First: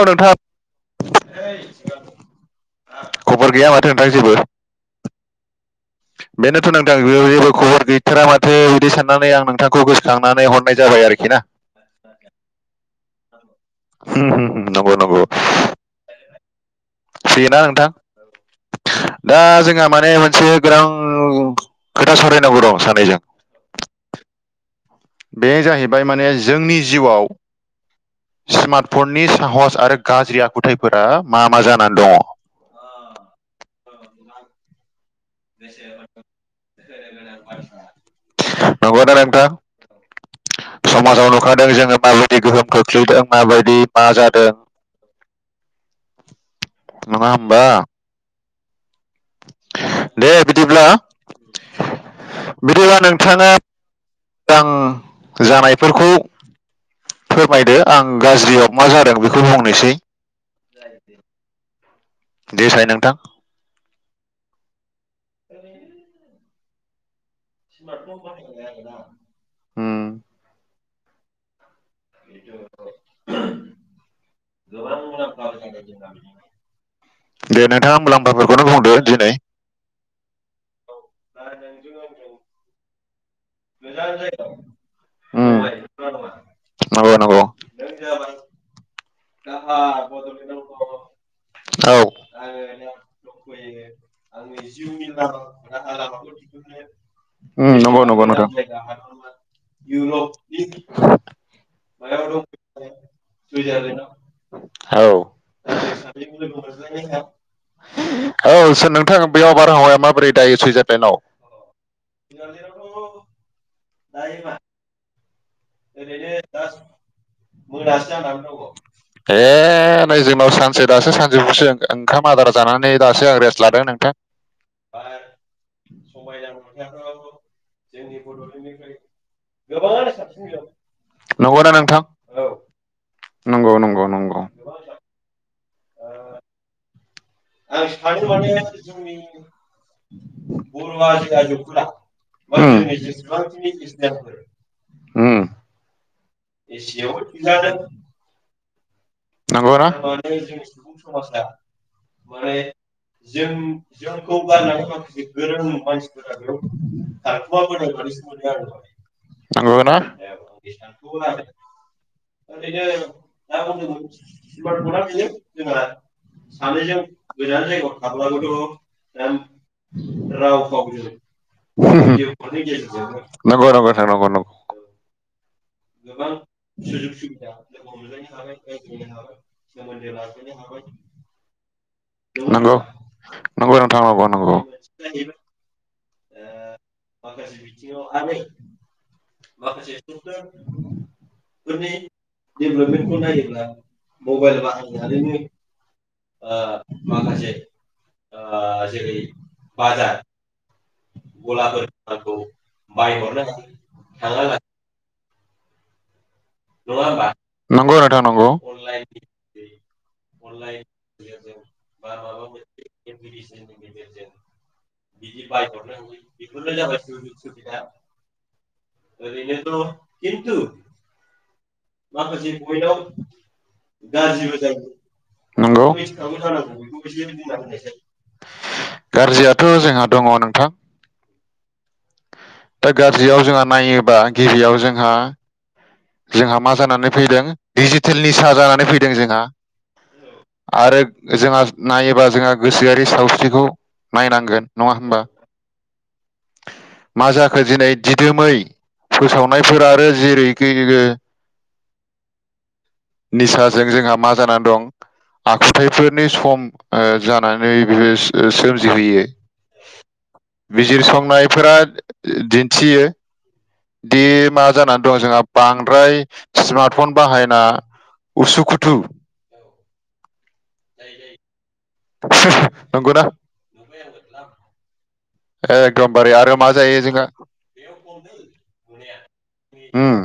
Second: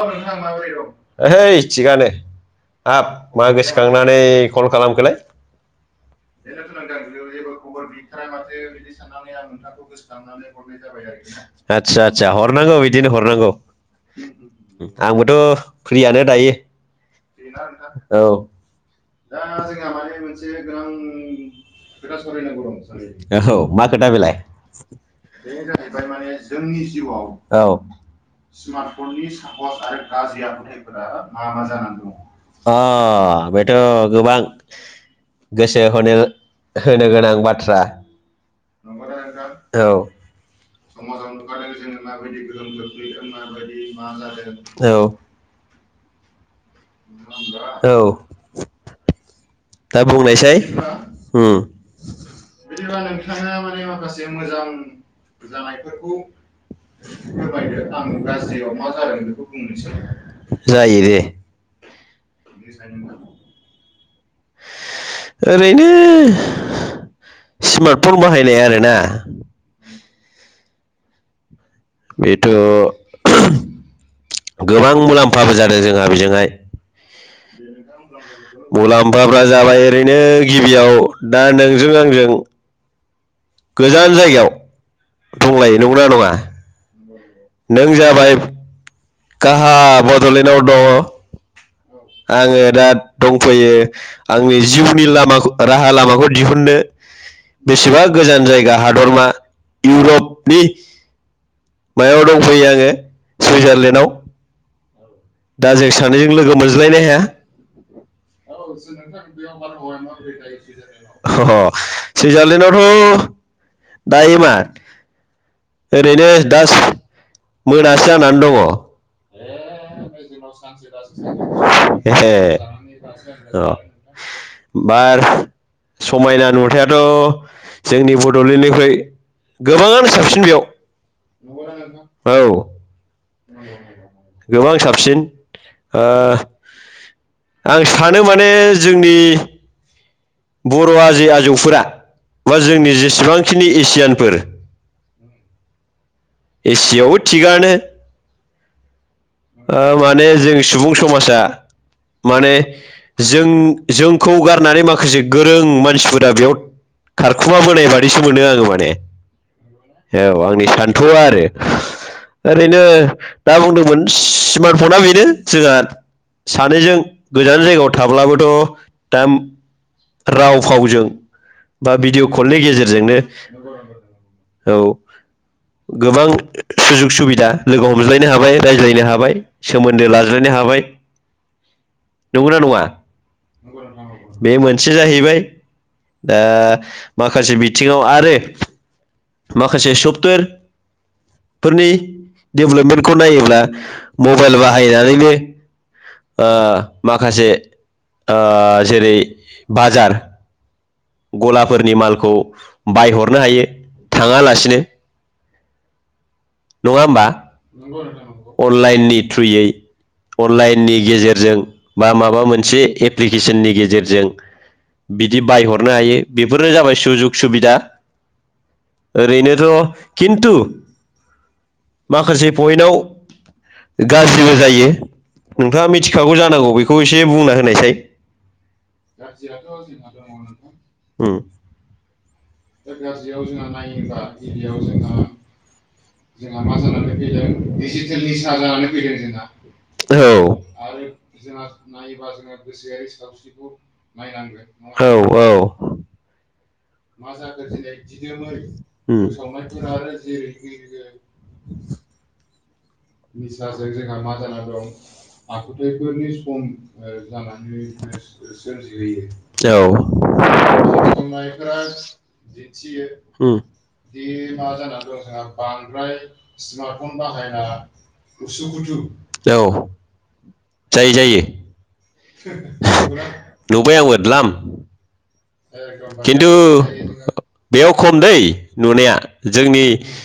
अ नोंथां माबोरै दं? ओहै थिगानो हाब खबर मा गैया माथो नोंथां गोसोखांनानै जेबो कल खालामखोलाय बेनोथ' नोंथां जैबे जेबो खबर गैथारा माथो बिदि साननानै आं नोंथांखौ गोसोखांनानै हरनाय जाद मैयानिस आतसा आतसा हरनांगौ बिदिनो हरनांगौ। होम होम होम नंगौ नंगौ आंबोथ' फ्रियानो दायो। फ्रि ना दा नोंथां औ दा जोंहा माने मोनसे गोनां खोथा सावरायनांगौ दं मोजाङै औहौ मा खोथा बेलाय बे जाहैबाय माने जोंनि जिउआव औ स्मार्टफननि साहस आरो गाज्रि आखुथायफोरा मा मा जानानै दङ? ओ बेथ' गोबां गोसो हनो होनो गोनां बाथ्रा। नंगौना नोंथां? औ समाजाव नुखादों जोङो माबायदि गोहोम खोख्लैदों माबायदि मा जादों औ [inaudible] नङा होमबा? औ दा दे बुंनायसाय बिदिब्ला ओ उम बिदिबा नोंथाङा माने माखासे मोजां जानायफोरखौ फोरमायदो आं गाज्रियाव मा जादों बेखौ बुंनोसै जायो रे देसाय निसाय नोथां नोंथां ओरैनो स्मार्ट फन स्मार्टफन बाहायो बाहायनाय आरोना ना नोंथाङा? उम बेथ' गोबां मुलाम्फाबो जादों जोंहा बेजोंहाय दे नोंथां नोंथाङा होमब्ला ना मुलाम्फाफोरखौनो बेखौ बुंदो दिनै मुलाम्फाफ्रा जाबाय ओरैनो गिबियाव दा नोंजों आंजों खु गोजान जायगायाव उम दंलायो नंगौना नङा? नंगौ नंगौ नों जाबाय गाहा बड'लेण्डआव दङ। औ आङो दा दंफैयो आंनि जिउनि लामाखो ओ राहा लामा अ दिहुननो उम बेसेबा नंगौ नंगौ गोजान नोंथां। जायगा हादरमा इउरपनि मायाव दंफैयो आङो सुइजारलेण्डआव। औ दा जों सानैजों लोगो मोनज्लायनो हाया। औ अ सुइजारलेण्ड थाखायनो बेयाव बारहावाया माबोरै जायो सुइजारलेण्डआव? अह सुइजारलेण्ड आवथ' [inaudible] दायो मा ओरैनो दास मोनासो जानानै दङ। ए नै जोंनाव सानसे हर दासो सानसो सानजौफुसो दासो ओंखाम आदार जायो जानानै ए दासो आं रेस्ट हे लादों नोंथां लानानै दासो जादो [unintelligible] अ बारहा समायना नुथायाथ' जोंनि बड'लेण्डनिख्रुइ गोबाङानो साबसि फैलाव नंगौ ना नोंथां? औ नंगौ नंगौ नंगौ अ गोबां साबसिन। ओ आं सानो माने जोंनि बर' आजै आजौफोरा बा उम जोंनि जेसेबांखिनि एसियानफोर उम एसियायावबो थिगानो ओ माने जों सुबुं नंगौना समाजा माने जों जोंखौ गारनानै माखासे गोरों मानसिफोरा बेयाव खारखुमा बोनाय बादिसो मोनो आङो माने। नंगौ ना औ आंनि सान्थौआ आरो ओरैनो दा बुंदोंमोन स्मार्ट फना बेनो जोङा सानैजों गोजान जायगायाव थाब्लाबोथ' दा राव-फावजों बा भिडिअ' कलनि गेजेरजोंनो, नंगौ नंगौ, औ गोबां सुजुग-सुबिदा लोगो हमज्लायनो हाबाय, रायज्लायनो हाबाय, सोमोन्दो लाज्लायनो हाबाय नंगौना नंगौ नङा? नंगौ नोंथां नंगौ, बे मोनसे जाहैबाय ओ माखासे बिथिङाव आरो माखासे सफ्टवेर फोरनि डेभेलपमेन्टखौ नायो‌ ब्ला मबेल बाहायनानैनो ओ माखासे ओ जेरै-बाजार गलाफोरनि मालखौ बायहरनो हायो थाङालासिनो। नङा होमबा? नंगौ नोंथां नंगौ अनलाइननि थ्रुयै अनलाइननि गेजेरजों बा माबा मोनसे एप्लिकेसननि गेजेरजों बिदि बायहरनो हायो बेफोरनो जाबाय सुजुग-सुबिदा। ओरैनोथ' खिन्थु माखासे पइन्त आव गाज्रिबो जायो। नंगौ नोंथाङा मिथिखागौ जानांगौ, बेखौ एसे बुंना होनायसाय। [inaudible] गाज्रियाथ' गाज्रियाथ' जोंहा जोंना दङ नोंथां नोथां दा गाज्रियाव जोंहा नायोबा गिबियाव जोंहा जोंहा मा जानानै फैदों डिजिटेलनि सा जानानै फैदों जोंहा औ आरो जोंहा नायोबा जोंहा गोसोआरि सावस्रिखौ नायनांगोन नङा होमबा मा जाखो दिेनै बिदिनो फोसावनायफोर मोसावनायफोरा आरो जेर जेरै [inaudible] निसाजों जोंहा मा जानानै दं आखुथायफोरनि सम ओ जानानै बे सोमजिहोयो औ नायफोरा बिजिरसंनायफोरा दिन्थियो दिन्थियो ओम दि मा जानानै दं जोंहा बांद्राय स्मार्टफन बाहायना उसु खुथु औ जायो जायो नंगौना नुबाय आंबो दलाम एकदमबारे इखिन्थु आरो मा जायो जोंहा बेयाव खम दै नुनाया जोंनि उम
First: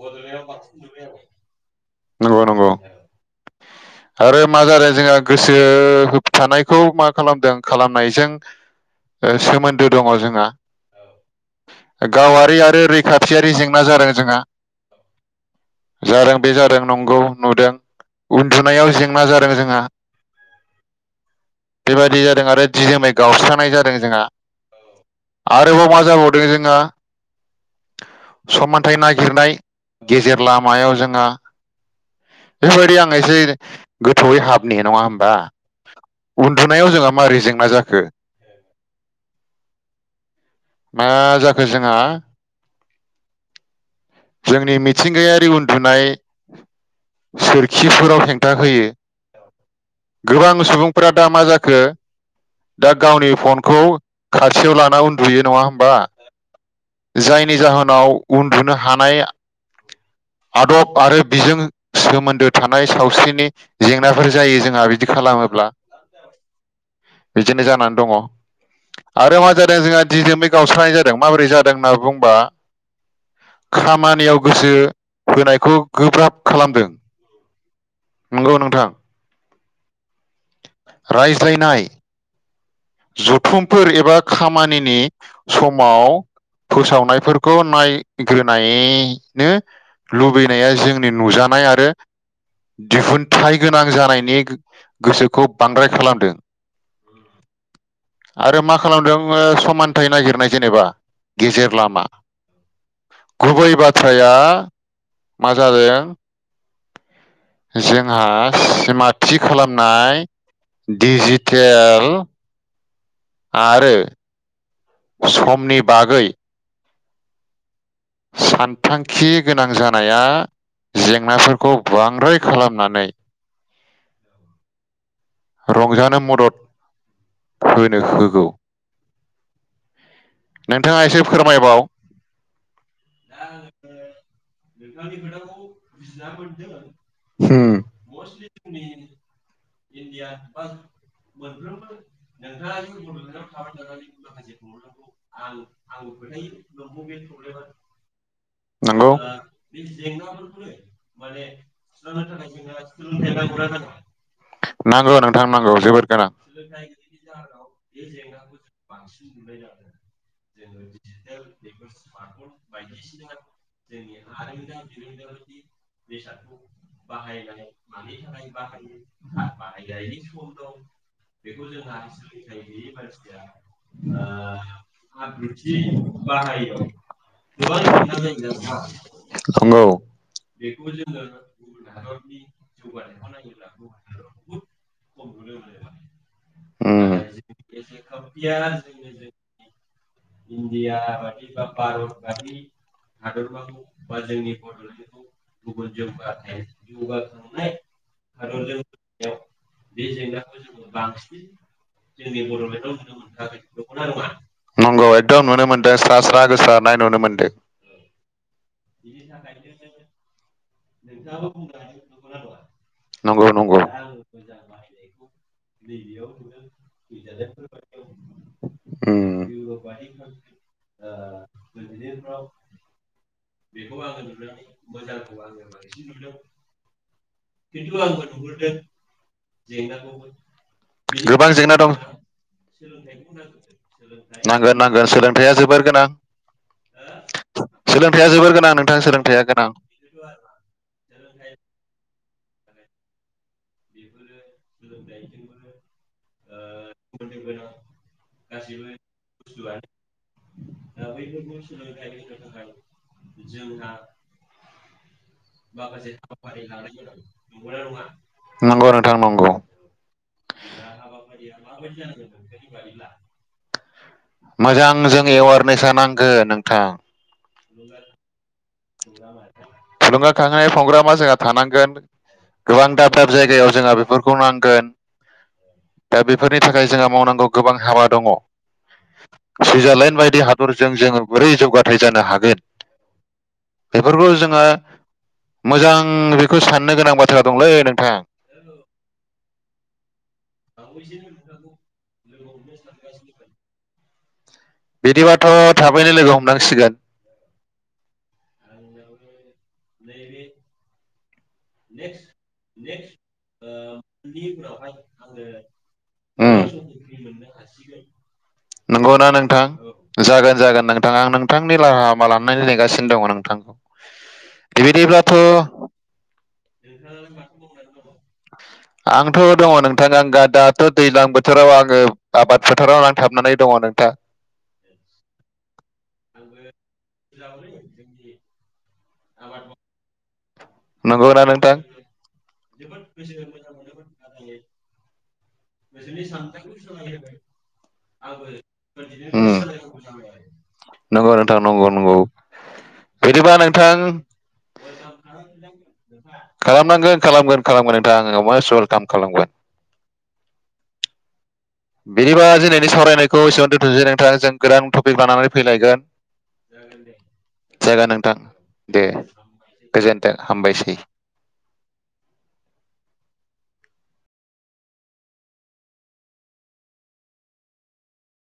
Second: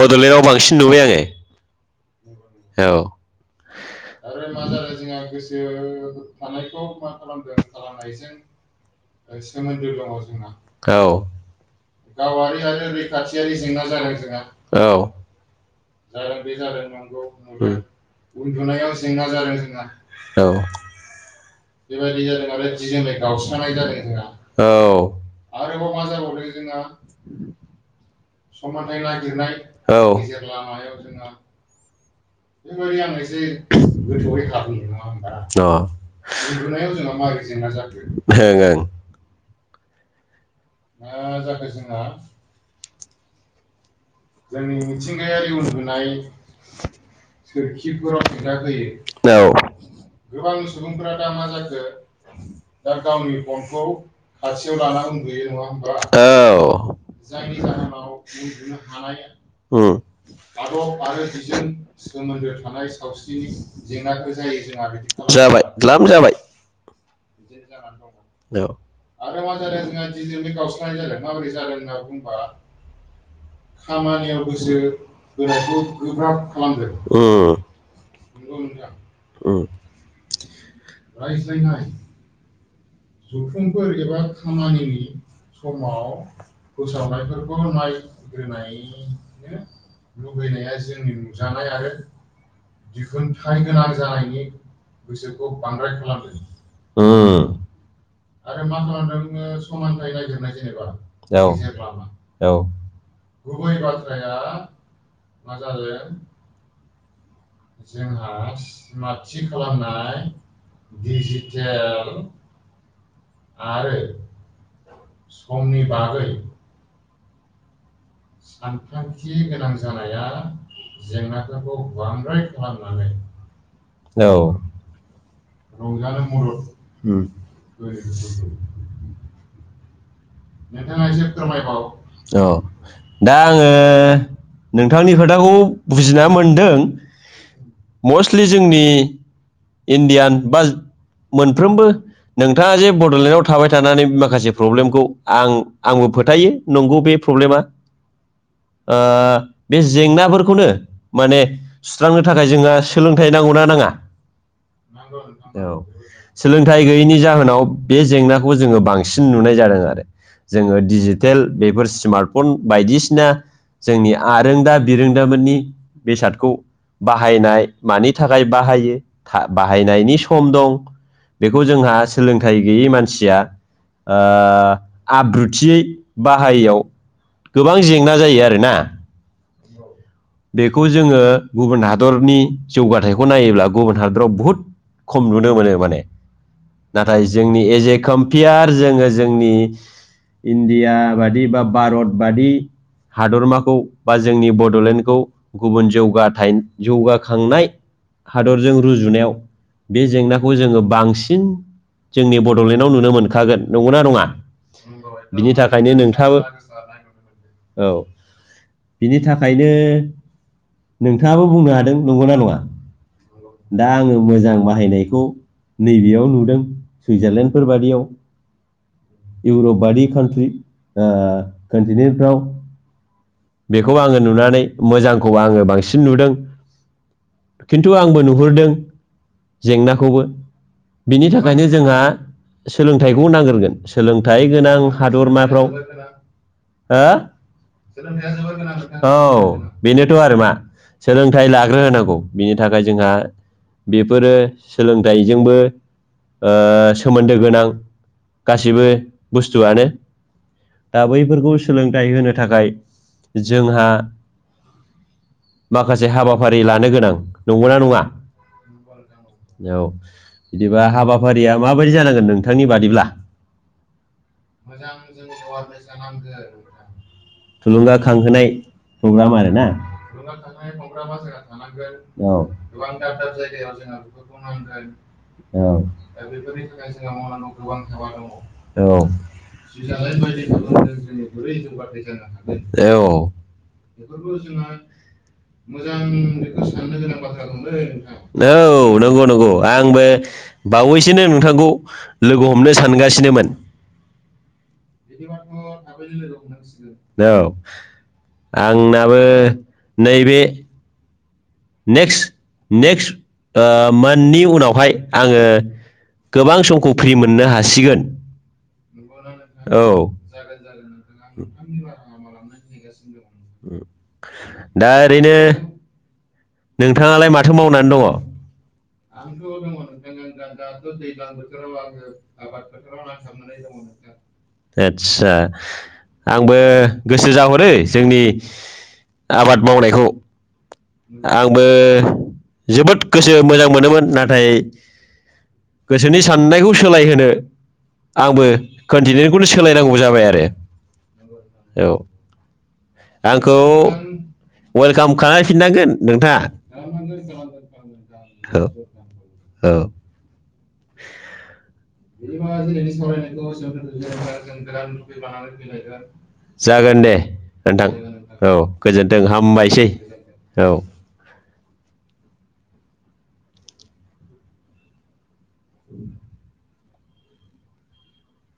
बड'लेण्डआव बांसिन नुबाय आङो नंगौ नंगौ आरो मा जादों जोंहा गोसो होबथानायखौ मा खालामदों खालामनायजों ओ सोमोन्दो दङ जोंहा औ गावारि आरो रैखाथियारि जेंना जादों जोंहा औ औ जादों बे जादों नंगौ नुदों उन्दुनायाव जेंना जादों जोंना औ बेबायदि जादों आरो दि जोनै गावस्रानाय जादों जोंहा औ आरोबाव मा जाबावदों जोंहा समानथाइ नागिरनाय ओं गेजेर लामायाव जोंहा बेबादि आं एसे गोथौयै गोथौै हाबनि खारदों नङा होमबा होनबा उन्दुनायाव जोंहा मारै जेंना जाखो औ [unintelligible] मा जाखो जोंहा? जोंनि मिथिंगायारि उनदुनाय सोरखिफोराव हेंथा हेंन्था होयो फैयो गोबां सुबुंफोरा दा मा जाखो? दा गावनि फनखौ खाथियाव लाना उन्दुयो नङा होमबा जायनि जाहोनाव उन्दुनो हानाय हायो आदब आरो बिजों सोमोन्दो थानाय सावस्रिनि जेंनाबो जायो जोंहा बिदि खालाम जाबाय द्लाम जाबाय बिदिनो जानानै दङ औ आरो मा जादों जोंहा दिदोमै गावस्रानाय जादों माबोरै जादों होनना बुंबा खामानियाव गोसो होनायखौ गोब्राब खालामदों उम नंगौ नोंथां औ रायज्लायनाय जथुमफोर एबा खामानिनि समाव फोसावनायफोरखौ नाय नायग्रोनायनो लुबैनाया जोंनि नुजानाय आरो दिहुनथाइ गोनां जानायनि गोसोखौ बांद्राय खालामदों ओम आरो मा खालामदों समानथाइ नागिरनाय जेनेबा औ गेजेर लामा औ गुबै बाथ्राया मा जादों [unintelligible] जोंहा सिमाथि खालामनाय डिजिटेल आरो समनि बागै सानथांखि गोनां जानाया। जेंनाफोरखौ बांद्राय खालामनानै। औ। रंजानो मदद होनो‌ होनो होगौ बयबो नोंथाङा एसे फोरमायबाव नोंथांनि खोथाखौ बुजिना मोनदों होम मस्टलि जोंनि इण्डियान बाज मोनफ्रोमबो नोंथाङा जे बड'लेण्डआव थाबाय थानानै माखासे प्रब्लेमखौ। आं आंबो फोथायो नंगौ बे प्रब्लेमा। ओ नंगौ बे जेंनाफोरखौनो माने सुस्रांनो थाखाय जोंहा सोलोंथाइन नांगौना नाङा? नांगौ नोंथां औ सोलोंथाइ गैयैनि जाहोनाव बे जेंनाखौ जोङो बांसिन नुनाय जादों आरो जोङो डिजिटेल बेफोर स्मार्ट फन बायदिसिना जोंनि आरोंदा बिरोंदामोननि बेसादखौ बाहायनाय मानि थाखाय बाहायो था बाहायनायनि सम दं बेखौ जोंहा सोलोंथाइ गैयै मानसिया ओ आब्रुथियै बाहायियाव गोबां जेंना जायो आरोना नोंगौ बेखौ जोङो गुबुन हादरनि जौगाथायखौ नायोब्ला गुबुन हाद फ्र बुहुद खम नुनो मोनो माने। उम नाथाय जोंनि एस ए कम्पियार जोङो जोंनि। इण्डिया बादि बा भारत बादि हादरमाखौ बा जोंनि बड'लेण्ड खौ गुब जौगाथाइन जौगाखांनाय हादरजों रु जुनायाव बे जेंनाखौ जोङो बांसिन जोंनि बड'लेण्डआव नुनो मोनखागोन नोंगौना नङा? नंगौ एकदम बिनि नुनो थाखायनो मोनदों स्रा नोंथाबो स्रा गोसारनाय नुनो मोनदों औ। बिनि थाखायनो। नोंथाङाबो बुंनो हादों नंगौनाा नङा नंगौ नंगौ दा आङो मोजां बाहायनायखौ नैबेयाव नुदों [unintelligible] उम इउर'प बादि कान्ट्रि ओ कन्टिनेन्टफ्राव बेखौ आङो नुनानै मोजांखौ आङोब बांसिन नुदों खिन्थु आंबो नु दों जेंनाखौबो बिनि गोबां थाखायनो जेंना दं जोंहा- सोलोंथाइखौ नागिरगोन सोलोंथाइ गोनां नांगोन नांगोन सोलोंथाइया हादरमाफ्राव। हो जोबोर गोनां सलोंथाइआ जोबोर गोनां नोंथां औ बेनोथ' आरो मा सोलोंथाइ लाग्रो होनोनांगौ बिनि थाखाय जोंहा बेफोरो। सोलोंथाइजोंबो ओ सोमोन्दो गोनां गासिबो बुस्थुआनो। दा बैफोरखौ सोलोंथाइ होनो थाखाय जोंहा माखासे हाबाफारि लानो गोनां नंगौना नङा? नंगौ नोंथां नंगौ। औ बिदिबा हाबाफारिया माबायदि जानांगोन नोंथांनि बादिब्ला। मोजां जों जोंनि एवारनेसा जानांगोन नांगोन नोंथां थुलुंगााखांहोनाय। प्रग्राम आरो ना थुलुंगाखांहोनाय प्रग्रामा जोंहा थानांगोन औ। गोबां दाब दाब जायगायाव जोंहा बेफोरखौ नांगोन। औ दा बेफोरनि थाखाय जोंहा मावनांगौ गोबां हाबा दङ। औ सुइजारलेण्ड बायदि हादरजों जोङो बोरै जौगाथाय जानो हागोन। औ बेफोरखौ जोंङो मोजां बेखौ साननो गोनां बाथ्रा द औ नंगौ नंगौ आंबो बावैसोनो नोंथांखौ लोगो हमनो सानगासिनोमोन। बिदिबाथ' थाबैनो लोगो हमनांसिगोन हेलौ। आंनाबो नैबे। नेक्स्ट नेक्स्ट ओ मान्थनि उनावहाय आङो। गोबां उम समखौ फ्रि मोननो हासिगोन। नंगौना औ नोंथां जागोन जागोन नोंथाङा आं नोंथांनि राहलामा लानानै नेगासिनो दङ नों। नोंथां दा ओरैनो बेबायदिब्लाथ'। नोंथाङालाय माथो मावनानै दङ? आंथ' दङ नोंथां आं दाथ' दैजलां बोथोराव आङो आबाद फोथाराव नांथाबनानै दङ नोंथां। दा। आदसा आंबो गोसो जाहरो जोंनि। आबाद मावनायखौ। नंगौना आंबो नोंथां जोबोद गोसो मोजां मोनोमोन नाथाय गोसोनि साननायखौ सोलायहोनो आंबो कन्टिनेन्टखौनो उम सोलायनांगौ जाबाय आरो नंगौ नोंथां औ। नंगौ नंगौ बिदिबा आंखौ नोंथां वेलकाम खानाय खालामनांगोन खालामगोन खालामगोन नोंथां आङो औ मस्ट वेलकाम खालामगोन। औ [inaudible] बिदिबा दिनैनि सावरायनायखौ एसेबां दोन्थ'सै नोंथाङा जों गोदान टपिक लानानै फैलायगोन। जागोन दे जायगा नोंथां औ दे गोजोन्थों हामबायसै गोजोनथों औ हामबायसै। उ।